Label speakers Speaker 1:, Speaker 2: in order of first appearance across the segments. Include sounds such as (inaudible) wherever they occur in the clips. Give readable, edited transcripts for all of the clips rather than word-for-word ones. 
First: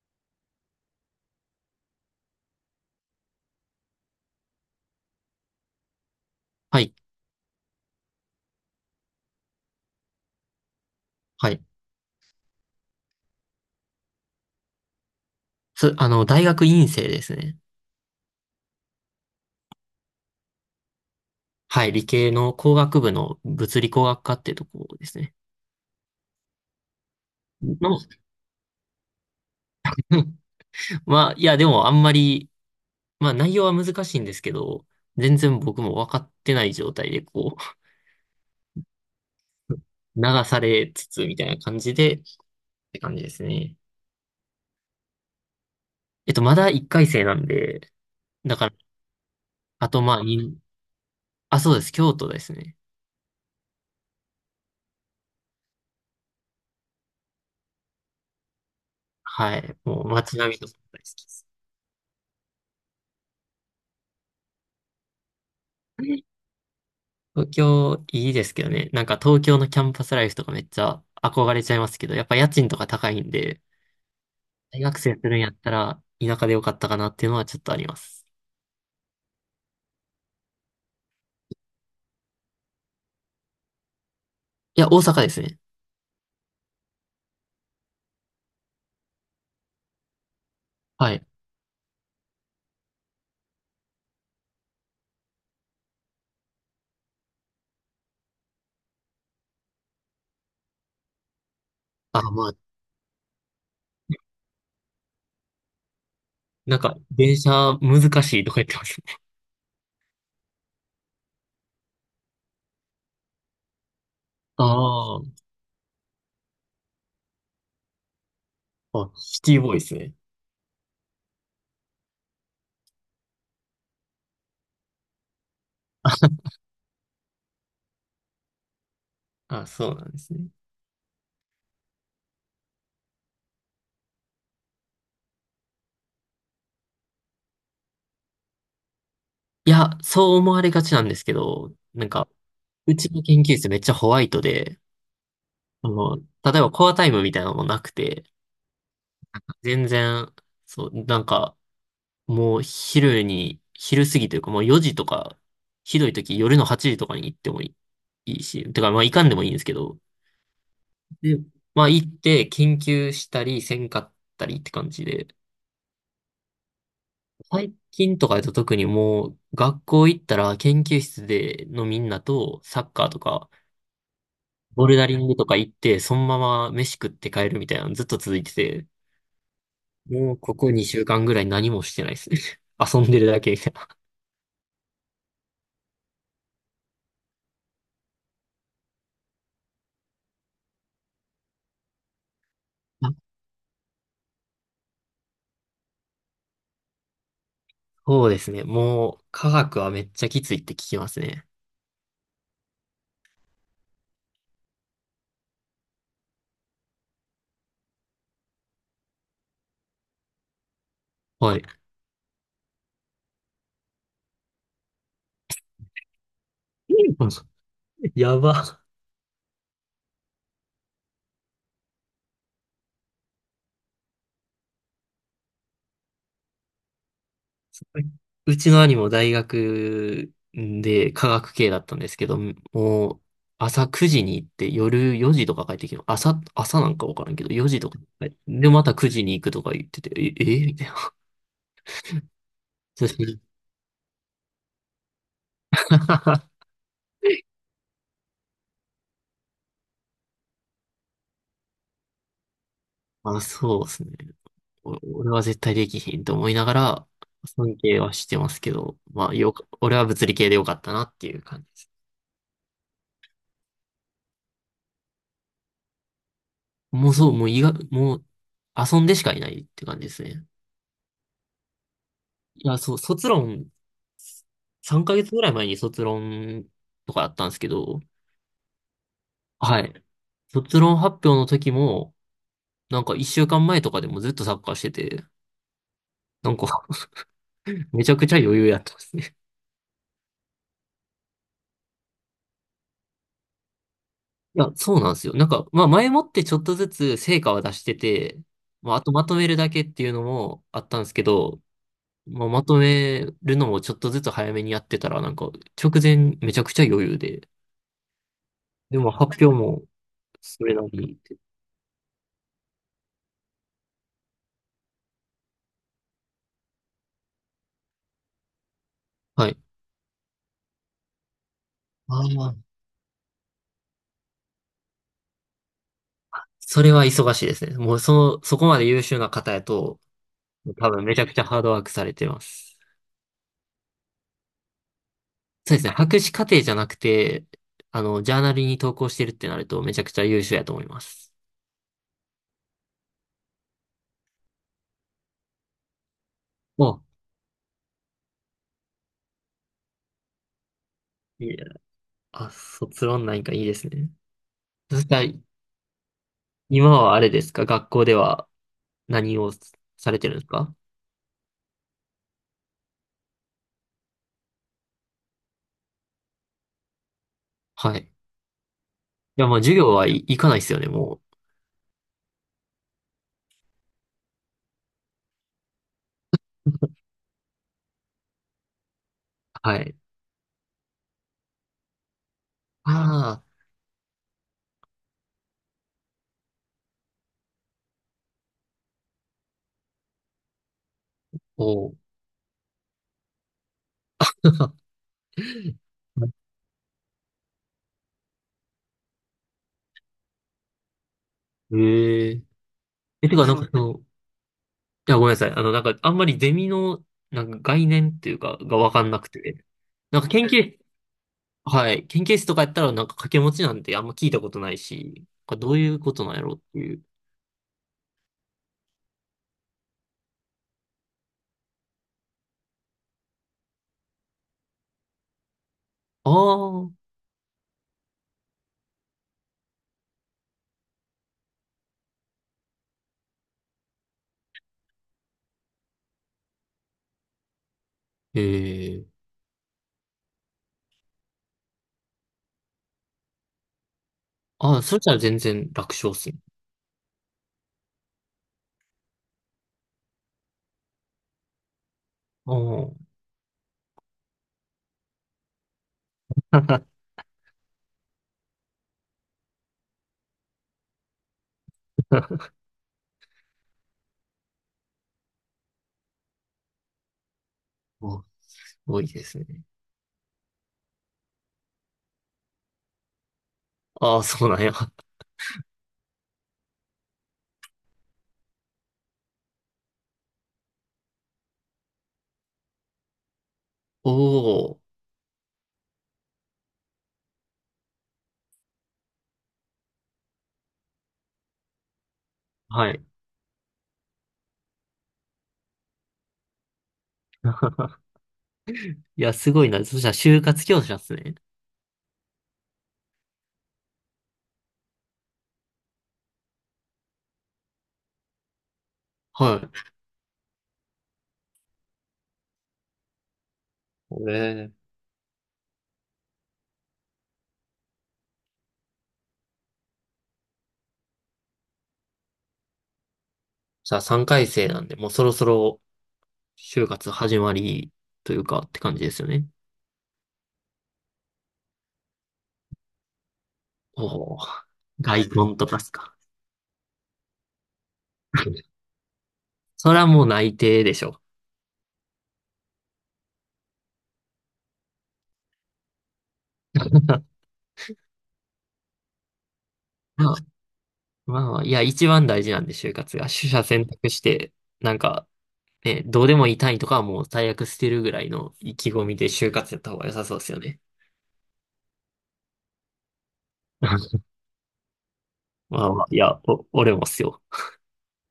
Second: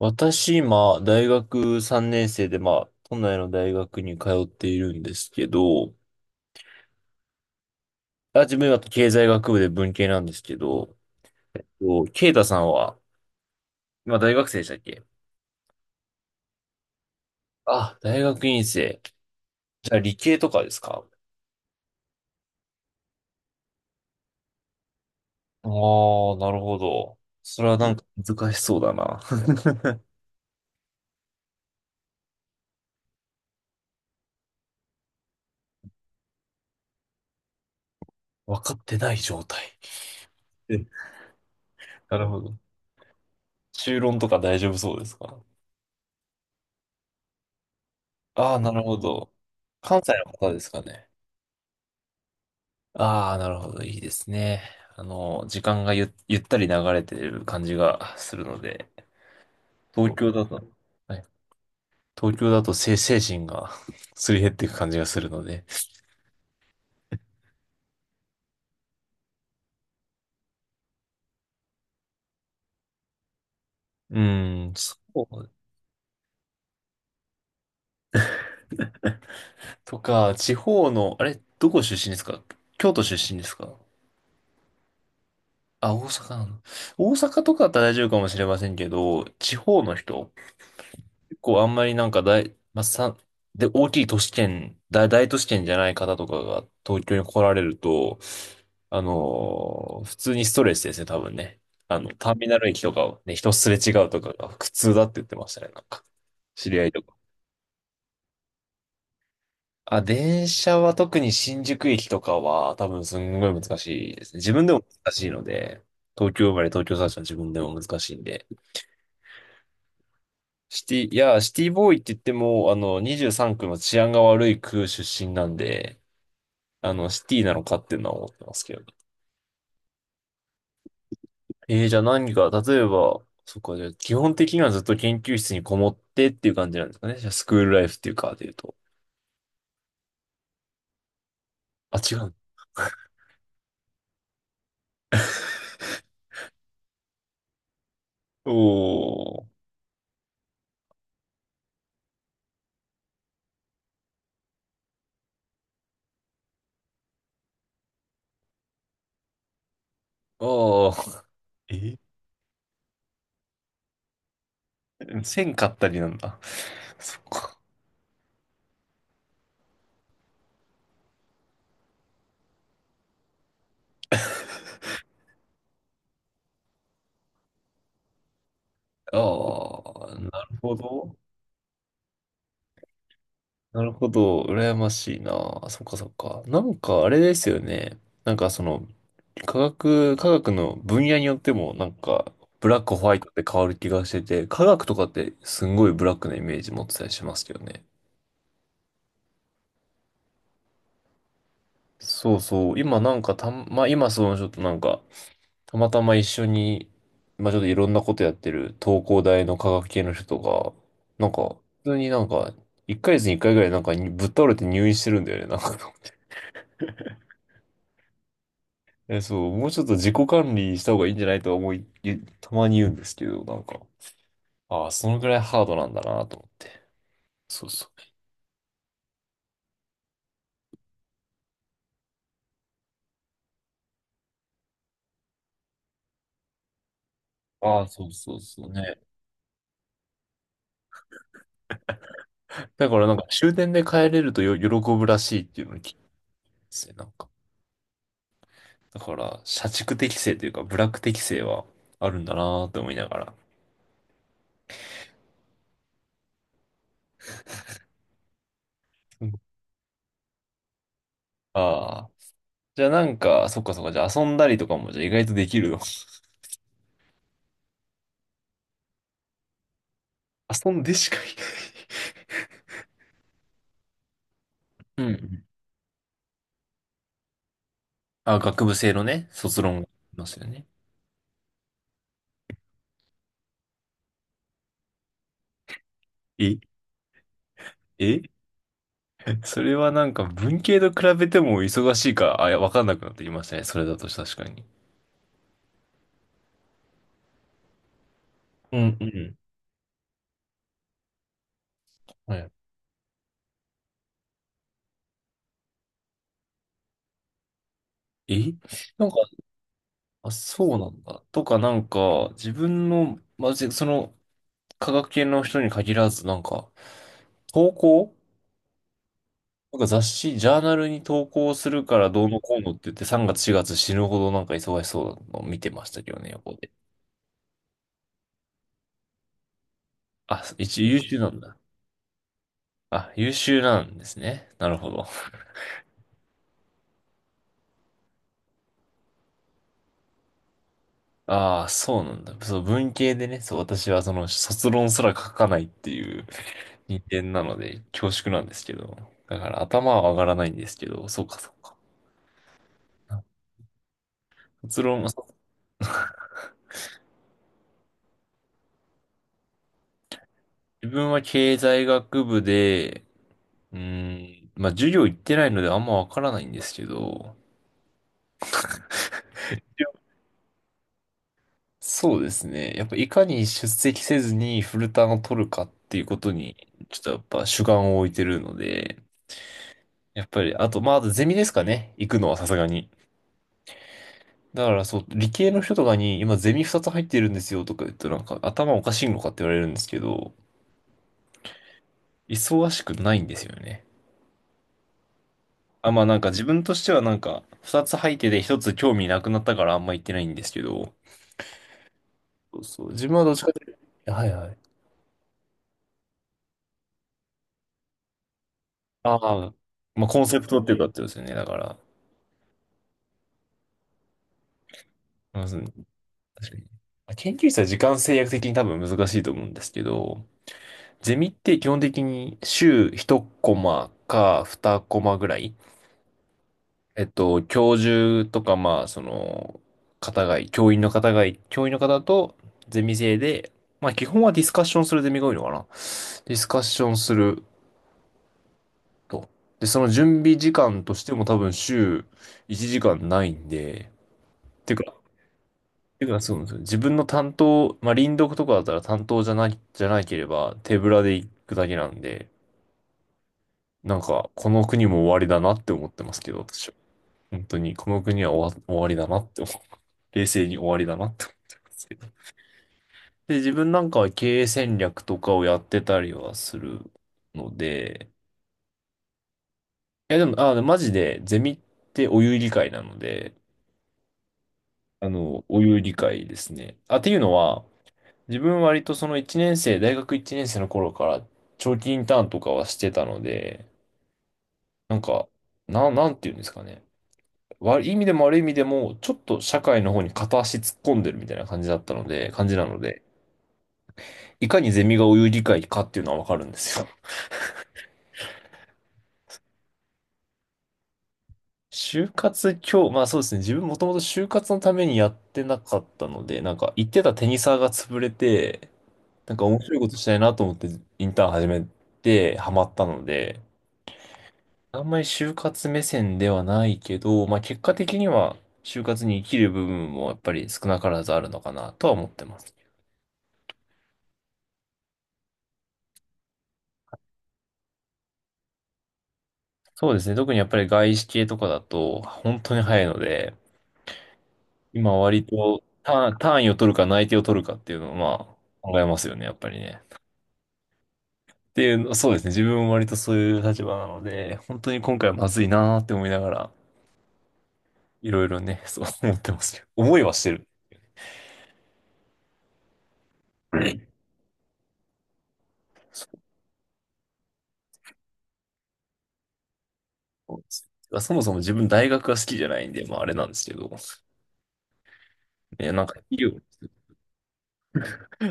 Speaker 1: 私、今、大学3年生で、まあ、都内の大学に通っているんですけど、
Speaker 2: はい。
Speaker 1: あ、自分は経済学部で文系なんですけど、
Speaker 2: はい。
Speaker 1: こうケイタさんは、今大学生でしたっけ？
Speaker 2: つ、あの、大学院生ですね。
Speaker 1: あ、大学院生。じゃあ理系とかですか？
Speaker 2: はい。理系の工学部の物理工学科ってとこですね。
Speaker 1: ああー、なるほど。それはなん
Speaker 2: の、
Speaker 1: か難しそうだな。(laughs)
Speaker 2: (laughs) まあ、いや、でもあんまり、まあ内容は難しいんですけど、全然僕も分かってない状態でこう、
Speaker 1: 分かってない状態。
Speaker 2: (laughs) 流さ
Speaker 1: う、
Speaker 2: れつつみたいな感じで、
Speaker 1: な
Speaker 2: っ
Speaker 1: るほど。
Speaker 2: て感じです
Speaker 1: (laughs)
Speaker 2: ね。
Speaker 1: 修論とか大丈夫そうですか？
Speaker 2: まだ1回生なんで、
Speaker 1: あ
Speaker 2: だ
Speaker 1: あー、
Speaker 2: か
Speaker 1: な
Speaker 2: ら、
Speaker 1: るほど。
Speaker 2: あ
Speaker 1: 関
Speaker 2: と
Speaker 1: 西
Speaker 2: まあ、
Speaker 1: の方ですかね。
Speaker 2: あ、そうです。京都ですね。
Speaker 1: ああ、なるほど。いいですね。時間がゆったり流れてる感じがするので、
Speaker 2: はい。もう
Speaker 1: 東京
Speaker 2: 街
Speaker 1: だ
Speaker 2: 並
Speaker 1: と、
Speaker 2: みとか大好
Speaker 1: は
Speaker 2: き
Speaker 1: い、
Speaker 2: です。
Speaker 1: 東京だと精神が (laughs) すり減っていく感じがするので。
Speaker 2: 東京いいですけどね。なんか東京のキャンパスライフとかめっちゃ憧れちゃいますけど、やっぱ家賃とか高いんで、
Speaker 1: うーん、
Speaker 2: 大
Speaker 1: そ
Speaker 2: 学生するんや
Speaker 1: う。
Speaker 2: ったら田舎でよかったかなっていうのはちょっとあります。
Speaker 1: とか、地方の、あれ、どこ出身ですか？京都出身ですか？
Speaker 2: いや、大阪ですね。
Speaker 1: あ、大阪なの。大阪とかだったら大丈夫かもしれませんけど、地方の人
Speaker 2: はい。
Speaker 1: 構あんまりなんかまあ、で、大きい都市圏、大都市圏じゃない方とかが東京に来られると、普通にストレスですね、多分ね。
Speaker 2: あ、
Speaker 1: ターミ
Speaker 2: まあ、
Speaker 1: ナル駅とかをね、人すれ違うとかが苦痛だって言ってましたね、なんか。知
Speaker 2: な
Speaker 1: り
Speaker 2: ん
Speaker 1: 合い
Speaker 2: か
Speaker 1: とか。
Speaker 2: 電車難しいとか言ってますね。
Speaker 1: あ、電車は特に新宿駅とかは多分すんごい難しいですね。自分でも難
Speaker 2: あ
Speaker 1: しい
Speaker 2: あ、
Speaker 1: ので、東京生まれ東京育ちの自分でも難しいんで。
Speaker 2: シティボーイですね。
Speaker 1: シティ、いや、シティボーイって言っても、23区の治安が悪い区出身なんで、シティなのかっていうのは思ってますけどね。
Speaker 2: あ、そうなんですね。
Speaker 1: じゃあ何か、例えば、そっか、じゃあ基本的にはずっと研究室にこもってっていう感じなんですかね。じゃあスクールライフっていうか、で言うと。
Speaker 2: いや、そう思われがちなんですけど、
Speaker 1: あ、
Speaker 2: なん
Speaker 1: 違
Speaker 2: か、
Speaker 1: う。
Speaker 2: うちの研究室めっちゃホワイトで、例えばコアタイムみたいなのもなくて、
Speaker 1: おー、
Speaker 2: 全然、そう、なんか、もう昼に、昼過ぎというかもう4時とか、ひどい時夜の8時とかに行ってもいいし、てかまあ行かんでもいいんですけど、
Speaker 1: あー、
Speaker 2: で、まあ
Speaker 1: え、
Speaker 2: 行って研究したりせんかったりって感じで、
Speaker 1: 線買ったりなんだ。(laughs) そっか。
Speaker 2: 最近とかだと特にもう学校行ったら研究室でのみんなとサッカーとか、ボルダリングとか行って、そのまま飯食って帰るみたいなのずっと続いてて、
Speaker 1: ああ、
Speaker 2: もう
Speaker 1: な
Speaker 2: こ
Speaker 1: る
Speaker 2: こ
Speaker 1: ほ
Speaker 2: 2週
Speaker 1: ど。
Speaker 2: 間ぐらい何もしてないですね。(laughs) 遊んでるだけみたい
Speaker 1: な
Speaker 2: な。
Speaker 1: るほど。羨ましいな。そっかそっか。なんか、あれですよね。なんかその、科学の分野によってもなんか、ブラック、ホワイトって変わる気がしてて、科学とかってすんごいブラックなイメージ持ってたりしますけどね。
Speaker 2: そうですね。もう、科学はめっちゃきついって聞きますね。
Speaker 1: そうそう。今なんかまあ今そのちょっとなんか、たまたま一緒に、まあちょっといろんなことやってる東工大の科学系の人が、なんか、
Speaker 2: はい。
Speaker 1: 普通になんか、1ヶ月に1回ぐらいなんかにぶっ倒れて入院してるんだよね、なんか。
Speaker 2: (laughs) やば。
Speaker 1: (laughs) え、そう、もうちょっと自己管理した方がいいんじゃないとは思い、たまに言うんですけど、なんか、ああ、そのぐらいハードなんだなと思って。そうそ
Speaker 2: (laughs) うちの兄も大学で科学系だったんですけど、もう朝9時に行って夜4時とか帰ってきて、朝なんかわからんけど、
Speaker 1: う。
Speaker 2: 4
Speaker 1: あ
Speaker 2: 時
Speaker 1: あ、
Speaker 2: とか
Speaker 1: そう
Speaker 2: 帰っ
Speaker 1: そ
Speaker 2: て。
Speaker 1: うそう
Speaker 2: で、また
Speaker 1: ね。
Speaker 2: 9時に行くとか言ってて、え、えみたいな。
Speaker 1: だからなんか終電で帰れるとよ喜ぶらしいっていうのを聞いてま
Speaker 2: (laughs)
Speaker 1: すね、なんか。だから、社畜適性というか、ブラック適性はあるんだなーって思いながら。
Speaker 2: あ、そうですね。俺は絶対できひんと思いながら、尊敬はしてますけど、まあ、俺は物理系でよかったなっていう
Speaker 1: あ
Speaker 2: 感じ。
Speaker 1: あー。じゃあなんか、そっかそっか、じゃあ遊んだりとかもじゃあ意外とできるの。(laughs)
Speaker 2: もうそう、もう医学、もう遊んでしかいないって感じですね。
Speaker 1: 遊んでしかい
Speaker 2: いや、そう、卒論、
Speaker 1: な
Speaker 2: 3
Speaker 1: い、うん
Speaker 2: ヶ
Speaker 1: う
Speaker 2: 月ぐ
Speaker 1: ん。
Speaker 2: らい前に卒論とかあったんですけど、
Speaker 1: あ、学部生のね、卒論
Speaker 2: は
Speaker 1: があ
Speaker 2: い。
Speaker 1: りますよね。
Speaker 2: 卒論発表の時も、なんか1週間前とかでもずっとサッカーしてて、なん
Speaker 1: え、
Speaker 2: か (laughs) めちゃく
Speaker 1: え、
Speaker 2: ちゃ余裕やってますね。
Speaker 1: それはなんか文系と比べても忙しいか、あ、いや、わかんなくなってきましたね。それだと確か
Speaker 2: い
Speaker 1: に。
Speaker 2: や、そうなんですよ。なんか、まあ前もってちょっとずつ成果は出してて、
Speaker 1: う
Speaker 2: ま
Speaker 1: ん
Speaker 2: ああ
Speaker 1: う
Speaker 2: とまと
Speaker 1: ん。
Speaker 2: めるだけっていうのもあったんですけど、
Speaker 1: は
Speaker 2: まあ
Speaker 1: い、
Speaker 2: まとめるのもちょっとずつ早めにやってたら、なんか直前めちゃくちゃ余裕で、
Speaker 1: え、
Speaker 2: で
Speaker 1: なん
Speaker 2: も
Speaker 1: か、
Speaker 2: 発表も
Speaker 1: あ、
Speaker 2: それ
Speaker 1: そう
Speaker 2: な
Speaker 1: な
Speaker 2: り
Speaker 1: ん
Speaker 2: に。
Speaker 1: だ。とか、なんか、自分の、まあ、ぜその、科学系の人に限らず、なんか、投稿
Speaker 2: はい。
Speaker 1: なんか雑誌、ジャーナルに投稿するから
Speaker 2: あ
Speaker 1: どうの
Speaker 2: あ、
Speaker 1: こうのって言って、3月、4月死ぬほどなんか忙しそうなのを見てましたけどね、横で。
Speaker 2: それは忙しいですね。もうその、そこまで優秀な方やと、
Speaker 1: あ、一応
Speaker 2: 多
Speaker 1: 優
Speaker 2: 分め
Speaker 1: 秀
Speaker 2: ちゃ
Speaker 1: な
Speaker 2: く
Speaker 1: ん
Speaker 2: ちゃ
Speaker 1: だ。
Speaker 2: ハードワークされてます。
Speaker 1: あ、優秀なんですね。なるほど。
Speaker 2: そうですね。博士課程じゃなくて、ジャーナルに投稿してるってなるとめちゃくちゃ優秀やと思います。
Speaker 1: ああ、そうなんだ。そう、文系でね、そう、私はその、卒論すら書かないっていう (laughs)
Speaker 2: あ、
Speaker 1: 人間なので、恐縮なんですけど。だから頭は上がらないんですけど、そうか、
Speaker 2: いい
Speaker 1: そ
Speaker 2: ね
Speaker 1: うか。
Speaker 2: あ、卒論なんかいいですね。
Speaker 1: 卒
Speaker 2: そ
Speaker 1: 論、
Speaker 2: し
Speaker 1: 自
Speaker 2: たら、今はあれですか、学校では何をされてるんですか？
Speaker 1: 分は経済学部で、うーん、まあ授業行ってないのであんまわからないんですけど、
Speaker 2: はい。いや、まあ授業はい、行かないですよね、もう。
Speaker 1: そうですね。やっぱいかに出席せずにフルターンを取るかっていうことに、ちょっとやっぱ主眼を置いてるので、
Speaker 2: はい。
Speaker 1: やっぱり、あと、まあ、あとゼミですかね。行くのはさすがに。
Speaker 2: ああ、
Speaker 1: だからそう、理系の人とかに今ゼミ2つ入ってるんですよとか言うとなんか頭おかしいのかって言われるんですけど、
Speaker 2: おう。
Speaker 1: 忙しくないんですよね。あ、まあなんか自分としてはなんか、二つ入ってて一つ興味なくなったからあんま言ってないんですけど、
Speaker 2: ええ
Speaker 1: そうそう、自分は
Speaker 2: え、
Speaker 1: ど
Speaker 2: て
Speaker 1: っち
Speaker 2: か、
Speaker 1: か
Speaker 2: なんそか
Speaker 1: と
Speaker 2: う。
Speaker 1: い
Speaker 2: そ
Speaker 1: う
Speaker 2: の、
Speaker 1: と、はいはい。
Speaker 2: いや、ごめんなさい。なんか、あんまりゼミの、なんか概念っていうか、がわかん
Speaker 1: あ
Speaker 2: なく
Speaker 1: あ、
Speaker 2: て。
Speaker 1: まあ
Speaker 2: な
Speaker 1: コ
Speaker 2: ん
Speaker 1: ン
Speaker 2: か
Speaker 1: セ
Speaker 2: 研
Speaker 1: プ
Speaker 2: え、
Speaker 1: トっていう
Speaker 2: 究、
Speaker 1: かってことですよね、だから。
Speaker 2: はい。研究室とかやったら、なんか掛け持ちなんてあんま聞いたことないし、なん
Speaker 1: ま
Speaker 2: か
Speaker 1: ず、確
Speaker 2: どう
Speaker 1: か
Speaker 2: いうことなんやろうっ
Speaker 1: に。
Speaker 2: ていう。
Speaker 1: 研究室は時間制約的に多分難しいと思うんですけど、ゼミって基本的に週1コマか2コマぐらい
Speaker 2: ああ、
Speaker 1: 教授とか、まあ、その、方がい、教員の方がい、教員の方とゼミ生で、まあ、基本はディスカッションするゼミが多いのかな。ディスカッションする
Speaker 2: ええ、
Speaker 1: と。で、その準備時間としても多分週1時間ないんで、て
Speaker 2: あ
Speaker 1: い
Speaker 2: あ、
Speaker 1: うか、
Speaker 2: それじゃ全然楽
Speaker 1: ていう
Speaker 2: 勝っ
Speaker 1: か
Speaker 2: す
Speaker 1: そ
Speaker 2: ね。
Speaker 1: うなんですよ。自分の担当、まあ、輪読とかだったら担当じゃない、じゃなければ手ぶらで行くだけなんで、
Speaker 2: あー
Speaker 1: なんか、この国も終わりだなって思ってますけど、私は。本当に、この国は終わりだなって思う。冷静に終わりだなって思ってますけど。で、自分なんかは経営戦略とかをやってたりはするので、
Speaker 2: あ (laughs)、すごいですね。
Speaker 1: いやでも、あ、マジで、ゼミってお湯理解なので、
Speaker 2: ああ、そうなんや。
Speaker 1: お湯理解ですね。あ、っていうのは、自分割とその1年生、大学1年生の頃から長期インターンとかはしてたので、
Speaker 2: おお、
Speaker 1: なんか、なんていうんですかね。悪い意味でも悪い意味でも、ちょっと社会の方に片足突っ込んでるみたいな感じなの
Speaker 2: は
Speaker 1: で、
Speaker 2: い。
Speaker 1: いかにゼミがお湯理解かっていうのはわかるんですよ。
Speaker 2: (laughs) いや、すごいな。そしたら、就活教師なんですね。
Speaker 1: 就活今日、まあそうですね。自分もともと就活のためにやってなかったので、なんか行ってたテニサーが潰れて、なんか
Speaker 2: は
Speaker 1: 面
Speaker 2: い。
Speaker 1: 白いことしたいなと思ってインターン始めてハマったので、
Speaker 2: ええ、
Speaker 1: あんまり就活目線ではないけど、まあ結果的には就活に生きる部分もやっぱり少なからずあるのかなとは思ってます。
Speaker 2: じゃあ、3回生なんで、もうそろそろ、就活始まりというかって感じですよね。
Speaker 1: そうですね。特にやっぱり外資系とかだと本当に早いので、
Speaker 2: おお、
Speaker 1: 今割
Speaker 2: 外婚
Speaker 1: と
Speaker 2: とかっすか。
Speaker 1: 単位を取るか内定を取るかっていうのをまあ考
Speaker 2: (laughs)
Speaker 1: えますよね、やっぱりね。
Speaker 2: それはもう内定でしょ。
Speaker 1: っていうの、そうですね。自分も割とそういう立場なので、本当に今回はまずいなーって思いながら、いろいろね、そう思ってますけど。思いはして
Speaker 2: まあ、
Speaker 1: る。
Speaker 2: まあ、いや、一番大事なんで、就活が。取
Speaker 1: う
Speaker 2: 捨選
Speaker 1: ん、
Speaker 2: 択して、なんか、ね、
Speaker 1: そ
Speaker 2: どうでもいい単位とかはもう最悪捨てるぐらいの意気込みで就活やった方が良さそう
Speaker 1: う
Speaker 2: で
Speaker 1: で
Speaker 2: すよ
Speaker 1: す
Speaker 2: ね。
Speaker 1: ね。そもそも自分大学が好きじゃないんで、まああれなんですけど、
Speaker 2: (laughs)
Speaker 1: ね、な
Speaker 2: ま
Speaker 1: ん
Speaker 2: あ
Speaker 1: か
Speaker 2: まあ、
Speaker 1: 医
Speaker 2: い
Speaker 1: 療、
Speaker 2: や、俺もっすよ。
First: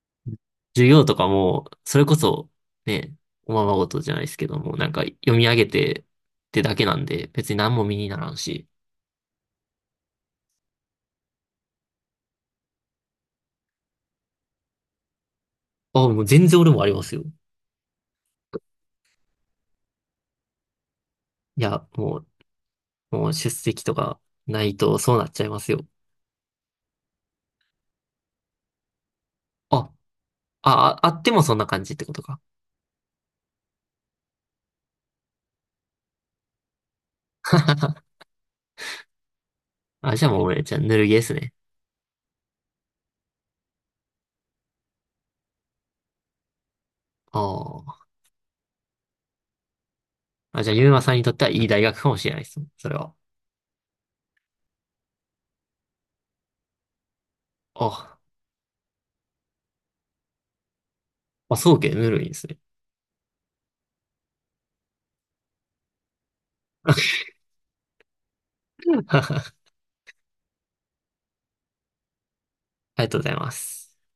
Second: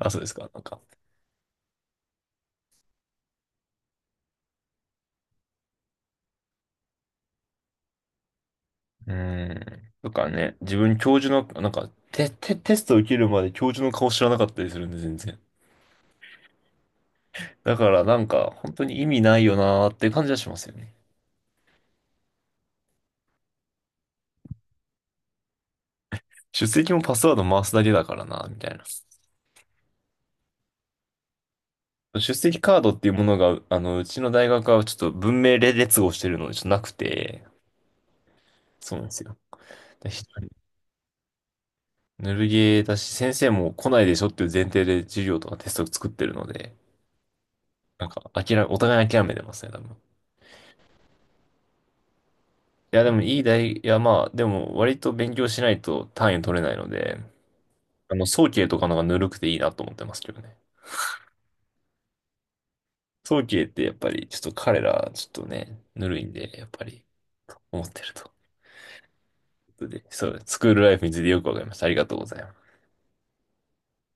Speaker 1: あ、そうですか、なんか。
Speaker 2: 授業とかも、それこそ、ね、おままごとじゃないですけども、なんか読み上げてってだけなんで、別に何も身にならんし。
Speaker 1: うーん。とかね、自分教授の、なんか、テスト受けるまで教授の顔知らなかったりするんで、全然。
Speaker 2: あ、もう全然俺もありますよ。
Speaker 1: だからなんか、本当に意味ないよなーって感じはしますよね。
Speaker 2: いや、もう出席とかないとそうなっちゃいますよ。
Speaker 1: 出席もパスワード回すだけだからな、みたいな。
Speaker 2: あ、あ、ああってもそんな感じってこと
Speaker 1: 出
Speaker 2: か。
Speaker 1: 席カードっていうものが、うちの大学はちょっと文明列号してるので、ちょっとなくて、
Speaker 2: (laughs)
Speaker 1: そうなんですよ。で
Speaker 2: あ、じゃあもう俺、じゃあぬるゲーですね。
Speaker 1: ぬるゲーだし、先生も来ないでしょっていう前提で授業とかテストを作ってるので、
Speaker 2: あ
Speaker 1: なん
Speaker 2: あ。
Speaker 1: か、お互い諦めてますね、多分。
Speaker 2: あ、じゃあゆうまさんにとってはいい大学かもしれないです。それ
Speaker 1: いや、で
Speaker 2: は。
Speaker 1: もいや、まあ、でも割と勉強しないと単位取れないので、
Speaker 2: あ、
Speaker 1: 早慶とかの方がぬるくていいなと思ってますけどね。
Speaker 2: あ、そうけ、ぬるいですね。
Speaker 1: 早慶ってやっぱり、ちょっと彼ら、ちょっとね、ぬるいんで、やっぱり、思ってると。い
Speaker 2: (laughs)
Speaker 1: うことで、そう、スクールライフについてよくわかりました。ありがとうございます。
Speaker 2: ありがとうございます。